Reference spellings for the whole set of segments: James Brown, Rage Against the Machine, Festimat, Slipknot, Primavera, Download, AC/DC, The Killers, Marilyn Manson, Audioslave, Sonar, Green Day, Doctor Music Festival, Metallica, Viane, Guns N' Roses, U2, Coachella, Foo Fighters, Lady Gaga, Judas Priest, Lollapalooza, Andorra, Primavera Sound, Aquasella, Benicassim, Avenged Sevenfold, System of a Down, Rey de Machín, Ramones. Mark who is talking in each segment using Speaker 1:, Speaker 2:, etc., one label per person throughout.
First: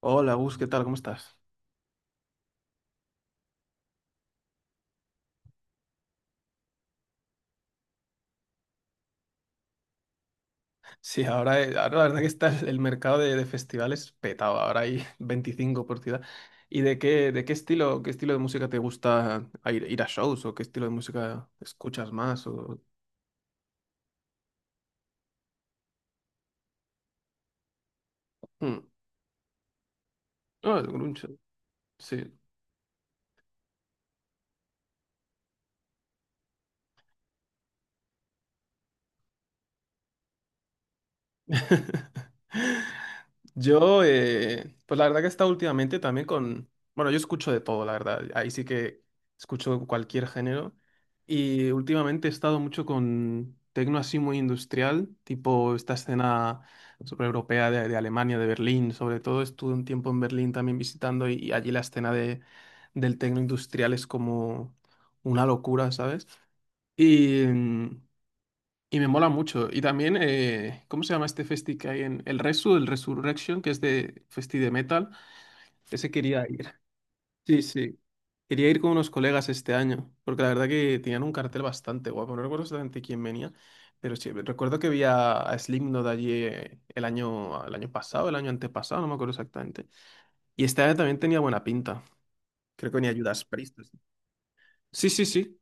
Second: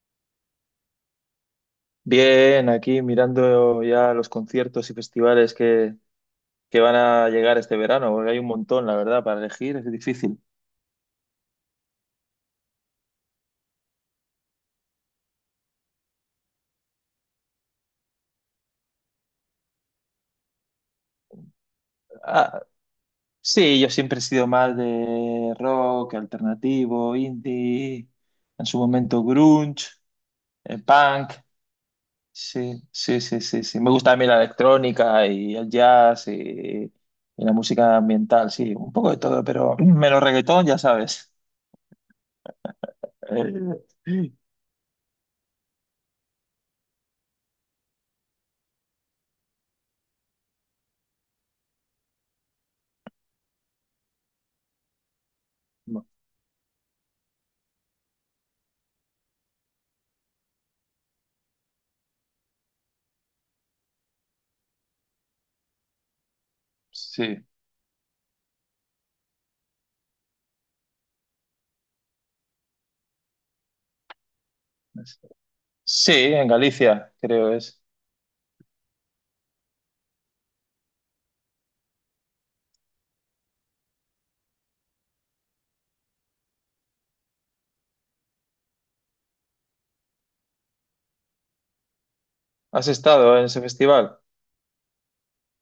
Speaker 1: Hola, Gus, ¿qué tal? ¿Cómo estás?
Speaker 2: Bien, aquí mirando ya los conciertos y festivales que van a llegar este verano, porque hay un montón, la verdad, para elegir, es difícil.
Speaker 1: Sí, ahora, ahora la verdad que está el mercado de festivales petado. Ahora hay 25 por ciudad. ¿Y de qué estilo de música te gusta a ir a shows? ¿O qué estilo de música escuchas más?
Speaker 2: Ah,
Speaker 1: O...
Speaker 2: sí, yo siempre he sido más de rock, alternativo, indie, en su
Speaker 1: Hmm.
Speaker 2: momento grunge,
Speaker 1: Ah, el grunge,
Speaker 2: punk.
Speaker 1: sí.
Speaker 2: Sí, sí, sí, sí, sí. Me gusta también la electrónica y el jazz y la música ambiental, sí, un poco de todo, pero menos reggaetón, ya sabes.
Speaker 1: Yo,
Speaker 2: Eh,
Speaker 1: pues la verdad que he estado últimamente también con, bueno, yo escucho de todo, la verdad, ahí sí que escucho cualquier género y últimamente he estado mucho con tecno así muy industrial, tipo esta
Speaker 2: no,
Speaker 1: escena sobre europea de Alemania, de Berlín. Sobre todo estuve un tiempo en Berlín también visitando y allí la del tecno industrial es como una locura, ¿sabes?
Speaker 2: sí.
Speaker 1: Y, y me mola mucho. Y también, ¿cómo se llama este festi que hay en el Resu, el Resurrection, que es de festi de metal? Ese
Speaker 2: Sí,
Speaker 1: quería
Speaker 2: en
Speaker 1: ir.
Speaker 2: Galicia, creo
Speaker 1: Sí,
Speaker 2: es.
Speaker 1: sí. Quería ir con unos colegas este año, porque la verdad que tenían un cartel bastante guapo. No recuerdo exactamente quién venía, pero sí, recuerdo que vi a Slipknot allí el el año pasado, el año antepasado, no me acuerdo exactamente. Y este año también tenía buena pinta.
Speaker 2: ¿Has
Speaker 1: Creo que venía
Speaker 2: estado
Speaker 1: Judas
Speaker 2: en ese
Speaker 1: Priest.
Speaker 2: festival?
Speaker 1: Sí, sí, sí.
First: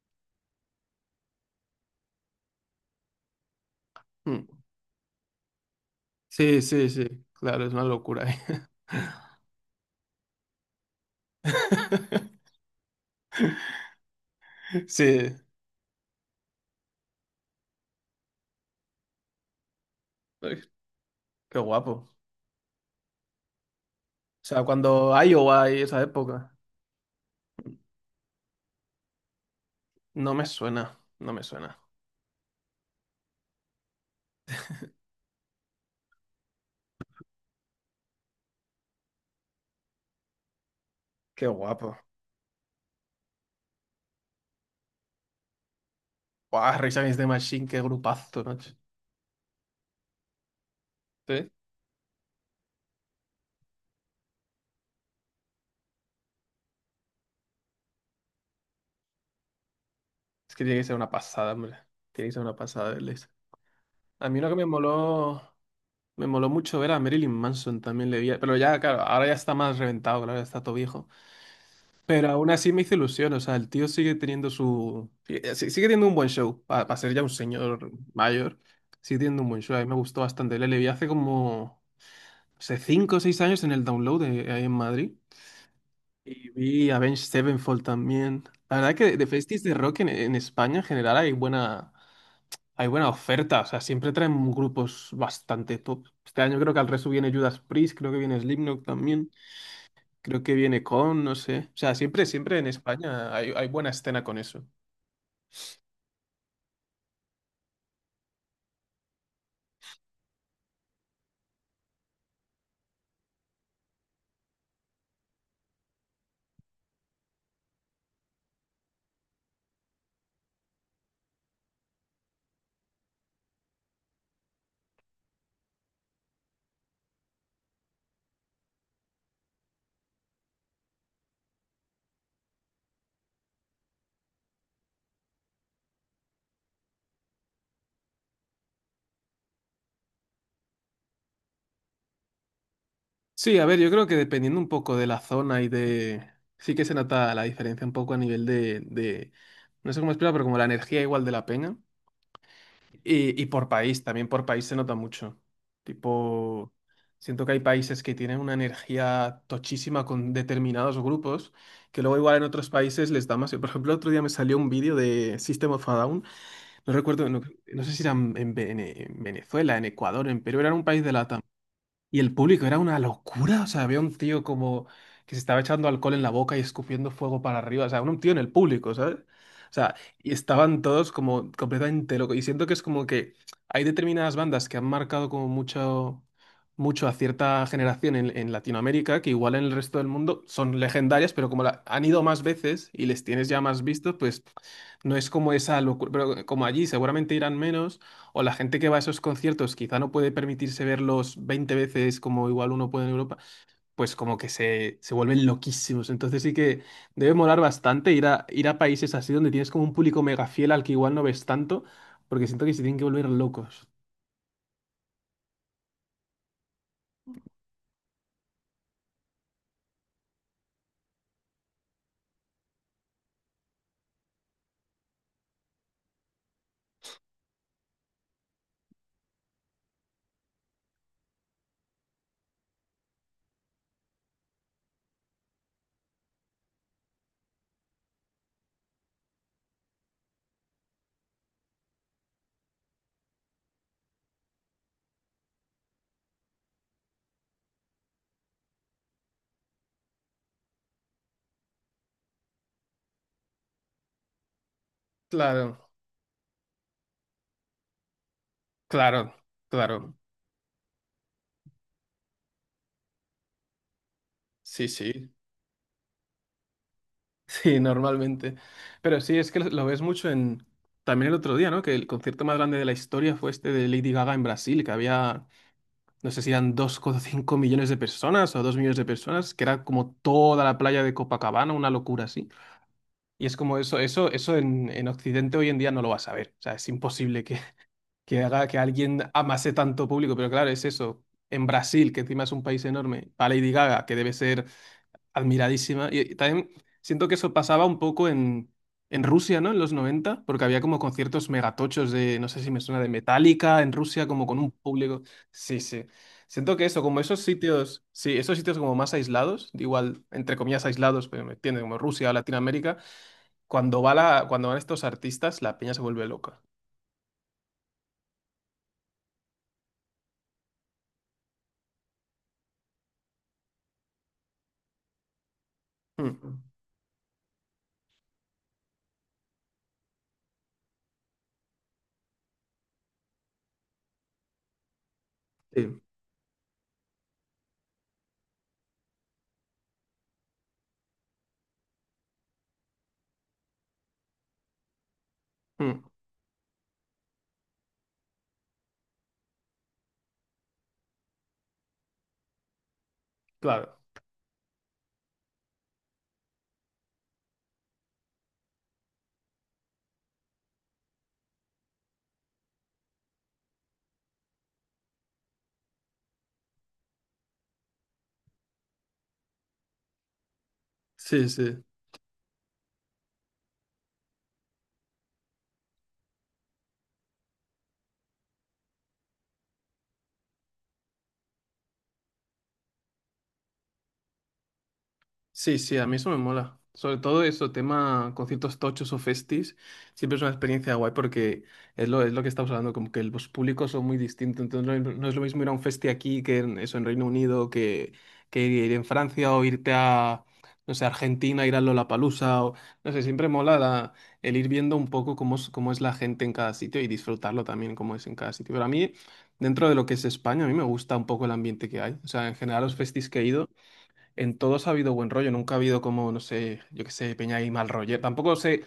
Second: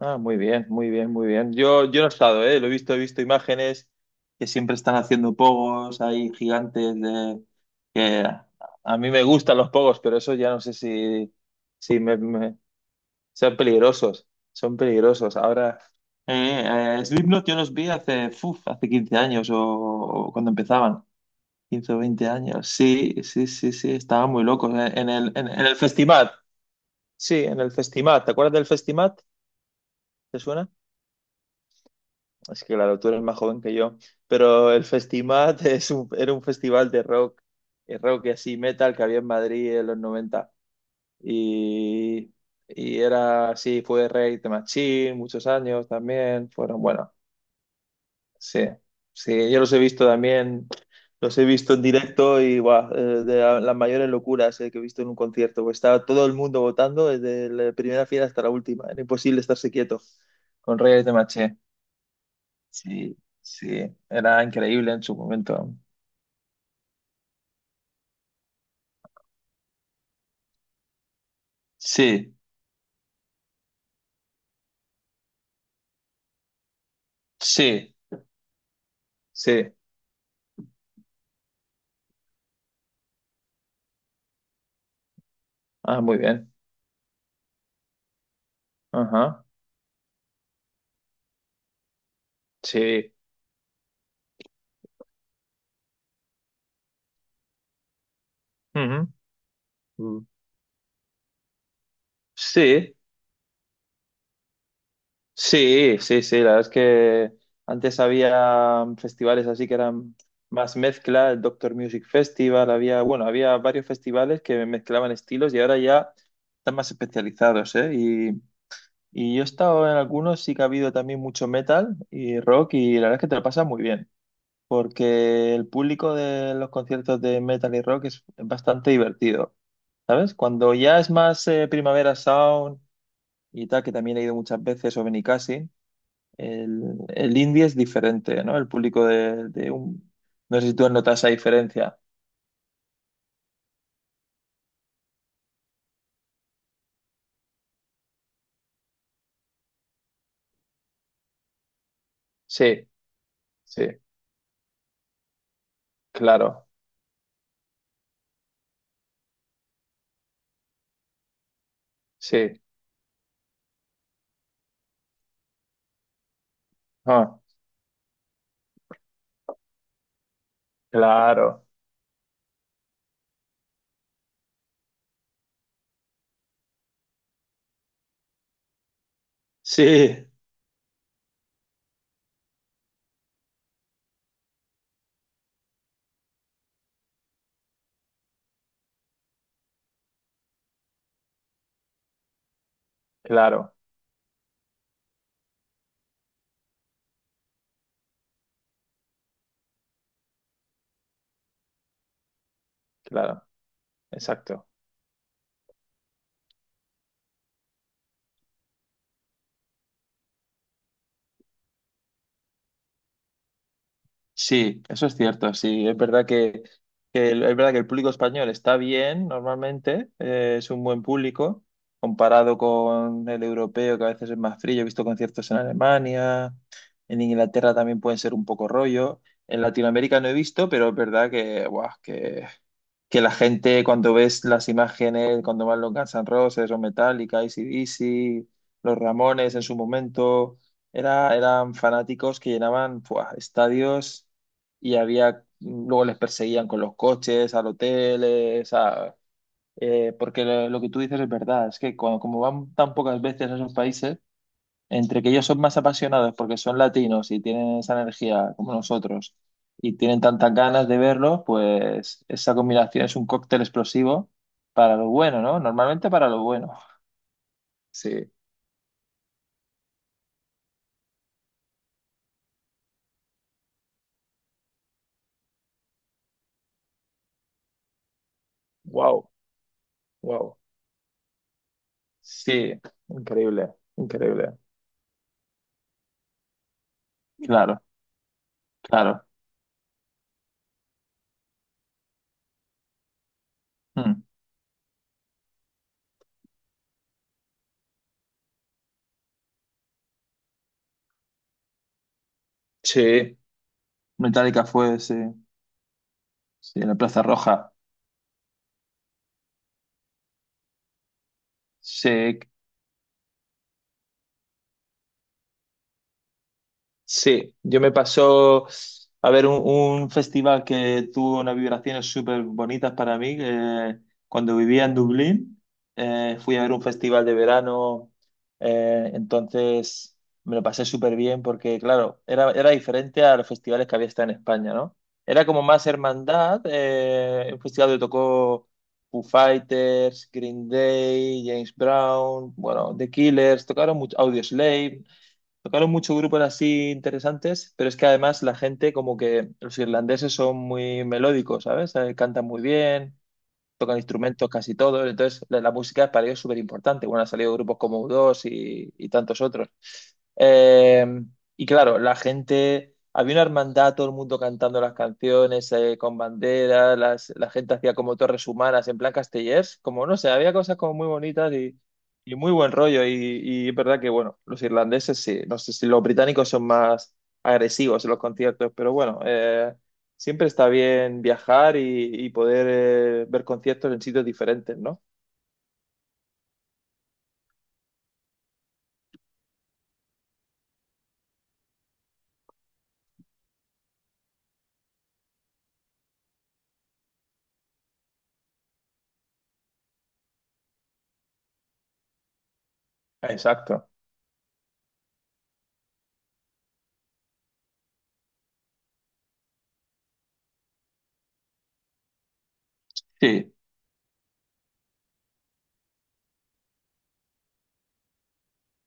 Speaker 2: Ah, muy bien, muy bien, muy bien. Yo no he estado, ¿eh? Lo he visto imágenes que
Speaker 1: Mm.
Speaker 2: siempre están haciendo pogos, hay
Speaker 1: Sí, sí,
Speaker 2: gigantes
Speaker 1: sí.
Speaker 2: de...
Speaker 1: Claro, es una
Speaker 2: Que
Speaker 1: locura, eh.
Speaker 2: a mí me gustan los pogos, pero eso ya no sé si son peligrosos, son
Speaker 1: Sí.
Speaker 2: peligrosos. Ahora, Slipknot yo los vi hace, uf, hace 15 años o cuando empezaban.
Speaker 1: Qué
Speaker 2: quince
Speaker 1: guapo.
Speaker 2: o veinte años. Sí, sí, sí, sí, estaban
Speaker 1: O
Speaker 2: muy
Speaker 1: sea,
Speaker 2: locos en
Speaker 1: cuando
Speaker 2: el, en, en
Speaker 1: Iowa
Speaker 2: el
Speaker 1: y esa
Speaker 2: festival.
Speaker 1: época,
Speaker 2: Sí, en el Festimat. ¿Te acuerdas del Festimat?
Speaker 1: no
Speaker 2: ¿Te
Speaker 1: me
Speaker 2: suena?
Speaker 1: suena, no me suena.
Speaker 2: Es que claro, tú eres más joven que yo. Pero el Festimat era un festival de rock, rock y así metal que había en Madrid en los 90.
Speaker 1: Qué guapo.
Speaker 2: Y y era así, fue Rey de Machín muchos años también.
Speaker 1: Guau,
Speaker 2: Fueron,
Speaker 1: Rage
Speaker 2: bueno,
Speaker 1: Against the Machine, qué grupazo,
Speaker 2: sí,
Speaker 1: macho.
Speaker 2: sí, yo los he visto también, los he
Speaker 1: ¿Sí?
Speaker 2: visto en directo y guau, las mayores locuras que he visto en un concierto, pues estaba todo el mundo votando desde la primera fila hasta la última, era imposible estarse quieto
Speaker 1: Es que
Speaker 2: con
Speaker 1: tiene que ser
Speaker 2: Reyes
Speaker 1: una
Speaker 2: de
Speaker 1: pasada,
Speaker 2: Maché.
Speaker 1: hombre. Tiene que ser una pasada
Speaker 2: Sí,
Speaker 1: verles.
Speaker 2: sí,
Speaker 1: A mí
Speaker 2: era
Speaker 1: lo que
Speaker 2: increíble en su momento.
Speaker 1: me moló mucho ver a Marilyn Manson, también le vi, pero ya, claro, ahora ya está más reventado, claro, ya está todo viejo. Pero
Speaker 2: Sí,
Speaker 1: aún así me hizo ilusión, o sea, el tío sigue teniendo sigue teniendo un buen show, para ser ya un señor
Speaker 2: sí,
Speaker 1: mayor, sigue teniendo un buen
Speaker 2: sí.
Speaker 1: show. A mí me gustó bastante. Le vi hace como hace 5 o 6 años en el Download de, ahí en Madrid.
Speaker 2: Ah, muy
Speaker 1: Y
Speaker 2: bien.
Speaker 1: vi Avenged Sevenfold también. La verdad que de
Speaker 2: Ajá,
Speaker 1: festis de rock en España en general hay buena
Speaker 2: sí.
Speaker 1: oferta. O sea, siempre traen grupos bastante top. Este año creo que al resto viene Judas Priest, creo que viene Slipknot
Speaker 2: Ujú.
Speaker 1: también,
Speaker 2: Mm.
Speaker 1: creo que viene Con, no sé. O sea, siempre, siempre en
Speaker 2: Sí.
Speaker 1: España hay, hay buena escena con eso.
Speaker 2: Sí, sí, sí, la verdad es que antes había festivales así que eran más mezcla, el Doctor Music Festival, había, bueno, había varios festivales que mezclaban estilos y ahora ya están más especializados, ¿eh? Y yo he estado en algunos, sí que ha habido también mucho metal y rock y la verdad es que te lo pasas muy bien, porque el público de los conciertos de metal y rock es bastante divertido, ¿sabes? Cuando ya es más Primavera Sound y tal, que también he ido muchas veces, o Benicassim. El indie es diferente, ¿no? El público de un... No sé si tú notas esa diferencia.
Speaker 1: Sí, a ver, yo creo que dependiendo un poco de la zona y de... Sí que se nota la diferencia un poco a nivel de... No sé cómo explicar, pero como la energía igual de la peña.
Speaker 2: Sí,
Speaker 1: Y por
Speaker 2: sí,
Speaker 1: país, también por país se nota mucho.
Speaker 2: claro,
Speaker 1: Tipo, siento que hay países que tienen una energía tochísima con determinados grupos, que luego igual en
Speaker 2: sí.
Speaker 1: otros países les da más. Por ejemplo, otro día me salió un vídeo de System of a Down, no recuerdo,
Speaker 2: Ah,
Speaker 1: no, no sé si era en, Vene- en Venezuela, en Ecuador, en Perú, era un país de la,
Speaker 2: claro,
Speaker 1: y el público era una locura. O sea, había un tío como que se estaba echando alcohol en la boca y escupiendo fuego para arriba. O sea, un tío en el público, ¿sabes? O sea,
Speaker 2: sí,
Speaker 1: y estaban todos como completamente locos. Y siento que es como que hay determinadas bandas que han marcado como mucho, mucho a cierta generación en Latinoamérica, que igual en el resto del mundo son legendarias, pero como la- han ido más veces y les tienes ya
Speaker 2: claro,
Speaker 1: más vistos, pues no es como esa locura. Pero como allí seguramente irán menos. O la gente que va a esos conciertos quizá no puede permitirse verlos 20 veces como igual uno puede en Europa,
Speaker 2: claro,
Speaker 1: pues como que
Speaker 2: exacto.
Speaker 1: se vuelven loquísimos. Entonces sí que debe molar bastante ir ir a países así donde tienes como un público mega fiel al que igual no ves tanto, porque siento que se tienen que volver locos.
Speaker 2: Sí, eso es cierto, sí. Es verdad que es verdad que el público español está bien normalmente, es un buen público, comparado con el europeo, que a veces es más frío. He visto conciertos en Alemania, en Inglaterra también pueden ser un poco rollo. En Latinoamérica no he visto, pero es verdad que, guau, que la gente cuando ves las imágenes, cuando van los Guns N' Roses o Metallica, AC/DC, los Ramones en su momento, era, eran fanáticos que llenaban ¡fua! Estadios y había, luego les perseguían con los coches, al hotel, o sea, porque lo que tú dices es verdad, es que cuando, como van tan pocas veces a esos países, entre que ellos son más
Speaker 1: Claro,
Speaker 2: apasionados porque son latinos y tienen esa energía como
Speaker 1: claro,
Speaker 2: nosotros y
Speaker 1: claro.
Speaker 2: tienen tantas ganas de verlo, pues esa combinación es un cóctel explosivo
Speaker 1: Sí,
Speaker 2: para lo
Speaker 1: sí.
Speaker 2: bueno, ¿no? Normalmente para lo bueno.
Speaker 1: Sí,
Speaker 2: Sí.
Speaker 1: normalmente. Pero sí, es que lo ves mucho en... También el otro día, ¿no? Que el concierto más grande de la historia fue este de Lady Gaga en Brasil, que había no sé si eran 2,5 millones de personas o 2 millones de
Speaker 2: Wow,
Speaker 1: personas, que era como
Speaker 2: wow.
Speaker 1: toda la playa de Copacabana, una locura así.
Speaker 2: Sí.
Speaker 1: Y es
Speaker 2: Increíble,
Speaker 1: como eso, eso,
Speaker 2: increíble.
Speaker 1: eso en Occidente hoy en día no lo vas a ver. O sea, es imposible
Speaker 2: Claro,
Speaker 1: que haga que alguien
Speaker 2: claro.
Speaker 1: amase tanto público, pero claro, es eso. En Brasil, que encima es un país enorme, para Lady Gaga, que
Speaker 2: Mm.
Speaker 1: debe ser admiradísima. Y también siento que eso pasaba un poco en Rusia, ¿no? En los noventa, porque había como conciertos megatochos de, no sé si me suena, de
Speaker 2: Sí,
Speaker 1: Metallica en Rusia, como con
Speaker 2: Metallica
Speaker 1: un
Speaker 2: fue, sí,
Speaker 1: público. Sí, sí. Siento
Speaker 2: sí,
Speaker 1: que
Speaker 2: en la
Speaker 1: eso, como
Speaker 2: Plaza
Speaker 1: esos
Speaker 2: Roja.
Speaker 1: sitios, sí, esos sitios como más aislados, igual, entre comillas aislados, pero me entiende, como Rusia o
Speaker 2: Sí.
Speaker 1: Latinoamérica, cuando va la, cuando van estos artistas, la peña se vuelve loca.
Speaker 2: Sí, yo me pasó a ver un, festival que tuvo unas vibraciones súper bonitas para mí. Que cuando vivía en Dublín, fui
Speaker 1: Mm.
Speaker 2: a ver un festival de verano, entonces me lo pasé súper bien porque, claro, era diferente a los festivales que había estado en España, ¿no? Era como más
Speaker 1: Sí.
Speaker 2: hermandad, un festival donde tocó Foo Fighters, Green Day, James Brown, bueno, The Killers, tocaron mucho, Audioslave. Tocaron
Speaker 1: Mm,
Speaker 2: muchos grupos así interesantes, pero es que además la gente, como que los irlandeses son muy melódicos, ¿sabes? Cantan muy bien,
Speaker 1: claro.
Speaker 2: tocan instrumentos casi todos, entonces la música para ellos es súper importante. Bueno, han salido grupos como U2 y tantos otros. Eh, y claro, la gente, había una hermandad, todo el mundo cantando las canciones con banderas, la gente hacía como torres humanas en plan castellers, como no sé, había cosas como muy
Speaker 1: Sí,
Speaker 2: bonitas y,
Speaker 1: sí.
Speaker 2: y muy buen rollo. Y es verdad que, bueno, los irlandeses sí, no sé si los británicos son más agresivos en los conciertos, pero bueno. Siempre está bien viajar y poder ver conciertos en sitios diferentes, ¿no?
Speaker 1: Sí, sí, a mí eso me mola. Sobre todo eso, tema conciertos tochos o festis, siempre es una experiencia guay porque es lo que estamos hablando, como que los públicos son muy distintos. Entonces no, es no es lo mismo ir a un festi aquí que en, eso en Reino Unido, que ir en Francia o irte a, no sé, Argentina, ir a Lollapalooza o, no sé, siempre mola
Speaker 2: Exacto.
Speaker 1: la- el ir viendo un poco cómo es la gente en cada sitio y disfrutarlo también cómo es en cada sitio. Pero a mí, dentro de lo que es España, a mí me gusta un poco el ambiente que hay. O sea, en general los festis que he
Speaker 2: Sí,
Speaker 1: ido. En todos ha habido buen rollo, nunca ha habido como, no sé, yo qué sé, peña y mal rollo. Tampoco sé,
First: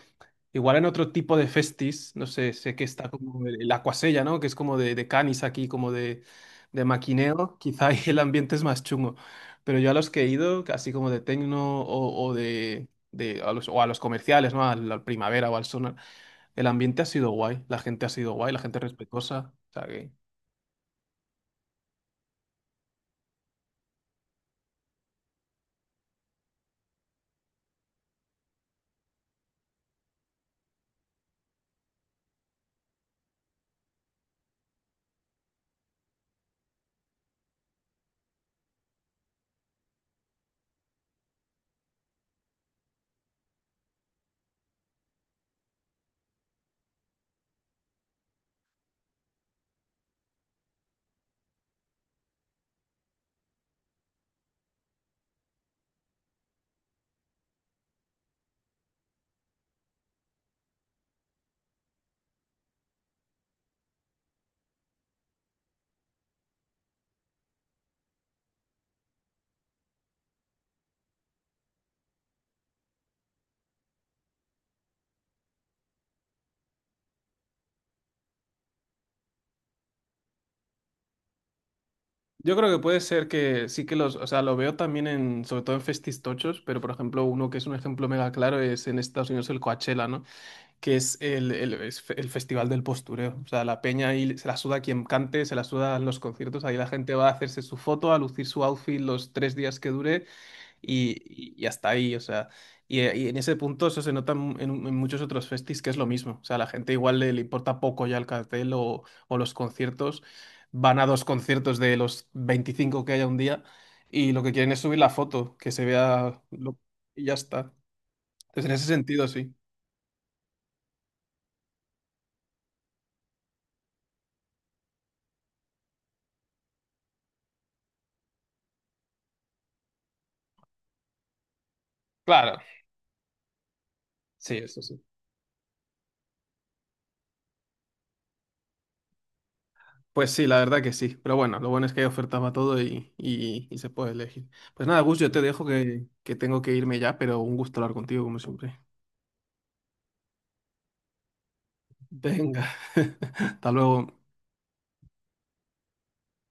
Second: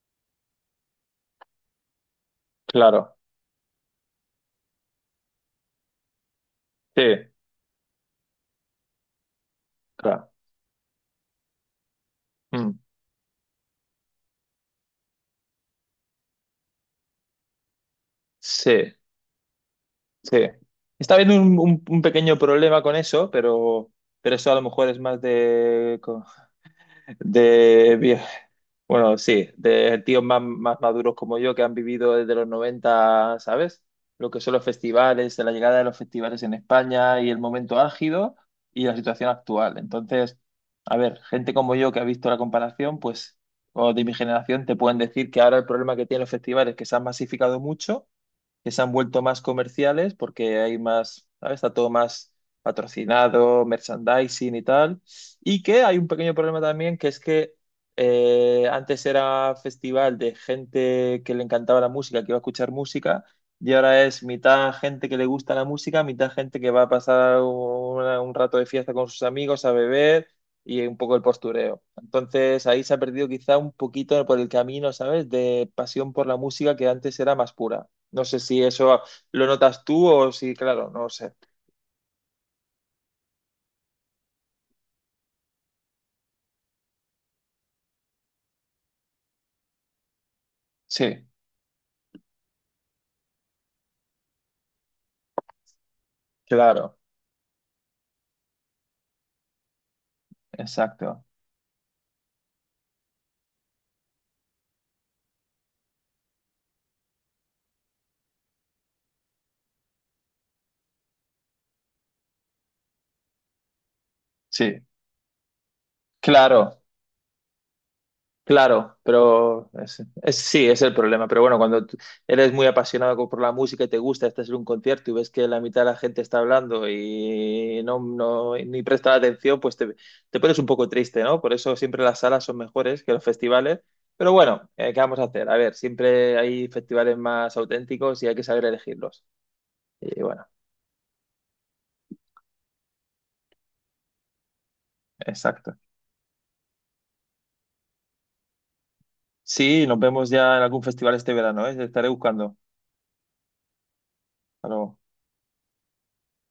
Speaker 1: igual en otro tipo de festis, no sé, sé que está
Speaker 2: claro.
Speaker 1: como el Aquasella, ¿no? Que es como de canis aquí, como de
Speaker 2: Sí,
Speaker 1: maquineo. Quizá ahí el ambiente es más chungo. Pero yo a los que he
Speaker 2: claro.
Speaker 1: ido, así como de tecno o
Speaker 2: Mm.
Speaker 1: de a los, o a los comerciales, ¿no? Al, al Primavera o al Sonar, el ambiente ha sido guay, la gente ha sido guay, la gente
Speaker 2: Sí,
Speaker 1: respetuosa. O sea que...
Speaker 2: sí. Está habiendo un, un pequeño problema con eso, pero eso a lo mejor es más de, vie- bueno, sí, de tíos más, más maduros como yo que han vivido desde los 90, ¿sabes? Lo que son los festivales, la llegada de los festivales en España y el momento álgido y la situación actual. Entonces, a ver, gente como yo que ha visto la comparación, pues, o de mi generación, te pueden decir que ahora el problema que tienen los festivales es que se han masificado mucho, que se han vuelto más comerciales porque hay más, ¿sabes? Está todo más patrocinado, merchandising y tal. Y que hay un pequeño problema también, que es que antes era festival de gente que le encantaba la música, que iba a escuchar música, y ahora es mitad gente que le gusta la música, mitad gente que va a pasar un rato de fiesta con sus amigos a beber. Y un poco el postureo. Entonces ahí se ha perdido quizá un poquito por el camino, ¿sabes? De pasión por la música que antes era más pura. No sé si eso lo notas tú o si, claro, no sé.
Speaker 1: Yo creo que puede ser que sí que los, o sea, lo veo también en, sobre todo en festistochos, pero por ejemplo, uno que es un ejemplo mega claro es en Estados Unidos el Coachella, ¿no? Que es
Speaker 2: Sí,
Speaker 1: es fe- el festival del postureo. O sea, la peña ahí se la suda quien cante, se la suda los conciertos, ahí la
Speaker 2: claro,
Speaker 1: gente va a hacerse su foto, a lucir su outfit los 3 días que dure
Speaker 2: exacto.
Speaker 1: y hasta ahí, o sea, y en ese punto eso se nota en- muchos otros festis que es lo mismo, o sea, la gente igual le, le importa poco ya el cartel o los conciertos, van a 2 conciertos de los 25 que haya un día y lo que quieren es
Speaker 2: Sí,
Speaker 1: subir la foto, que se vea lo-
Speaker 2: claro,
Speaker 1: y ya está. Entonces, en ese
Speaker 2: claro,
Speaker 1: sentido, sí.
Speaker 2: pero es- sí, es el problema. Pero bueno, cuando tú eres muy apasionado por la música y te gusta, estás en un concierto y ves que la mitad de la gente está hablando y no ni presta la atención, pues te te pones un poco triste, ¿no? Por eso siempre las salas son
Speaker 1: Claro,
Speaker 2: mejores que los festivales. Pero
Speaker 1: sí,
Speaker 2: bueno,
Speaker 1: eso
Speaker 2: ¿qué
Speaker 1: sí.
Speaker 2: vamos a hacer? A ver, siempre hay festivales más auténticos y hay que saber elegirlos. Y
Speaker 1: Pues sí,
Speaker 2: bueno,
Speaker 1: la verdad que sí, pero bueno, lo bueno es que hay ofertas para todo y y se puede elegir. Pues nada, Gus, yo te dejo
Speaker 2: exacto.
Speaker 1: que tengo que irme ya, pero un gusto hablar contigo como siempre.
Speaker 2: Sí, nos vemos ya en algún festival este verano, ¿eh? Te estaré buscando.
Speaker 1: Venga, hasta luego.
Speaker 2: Hasta luego.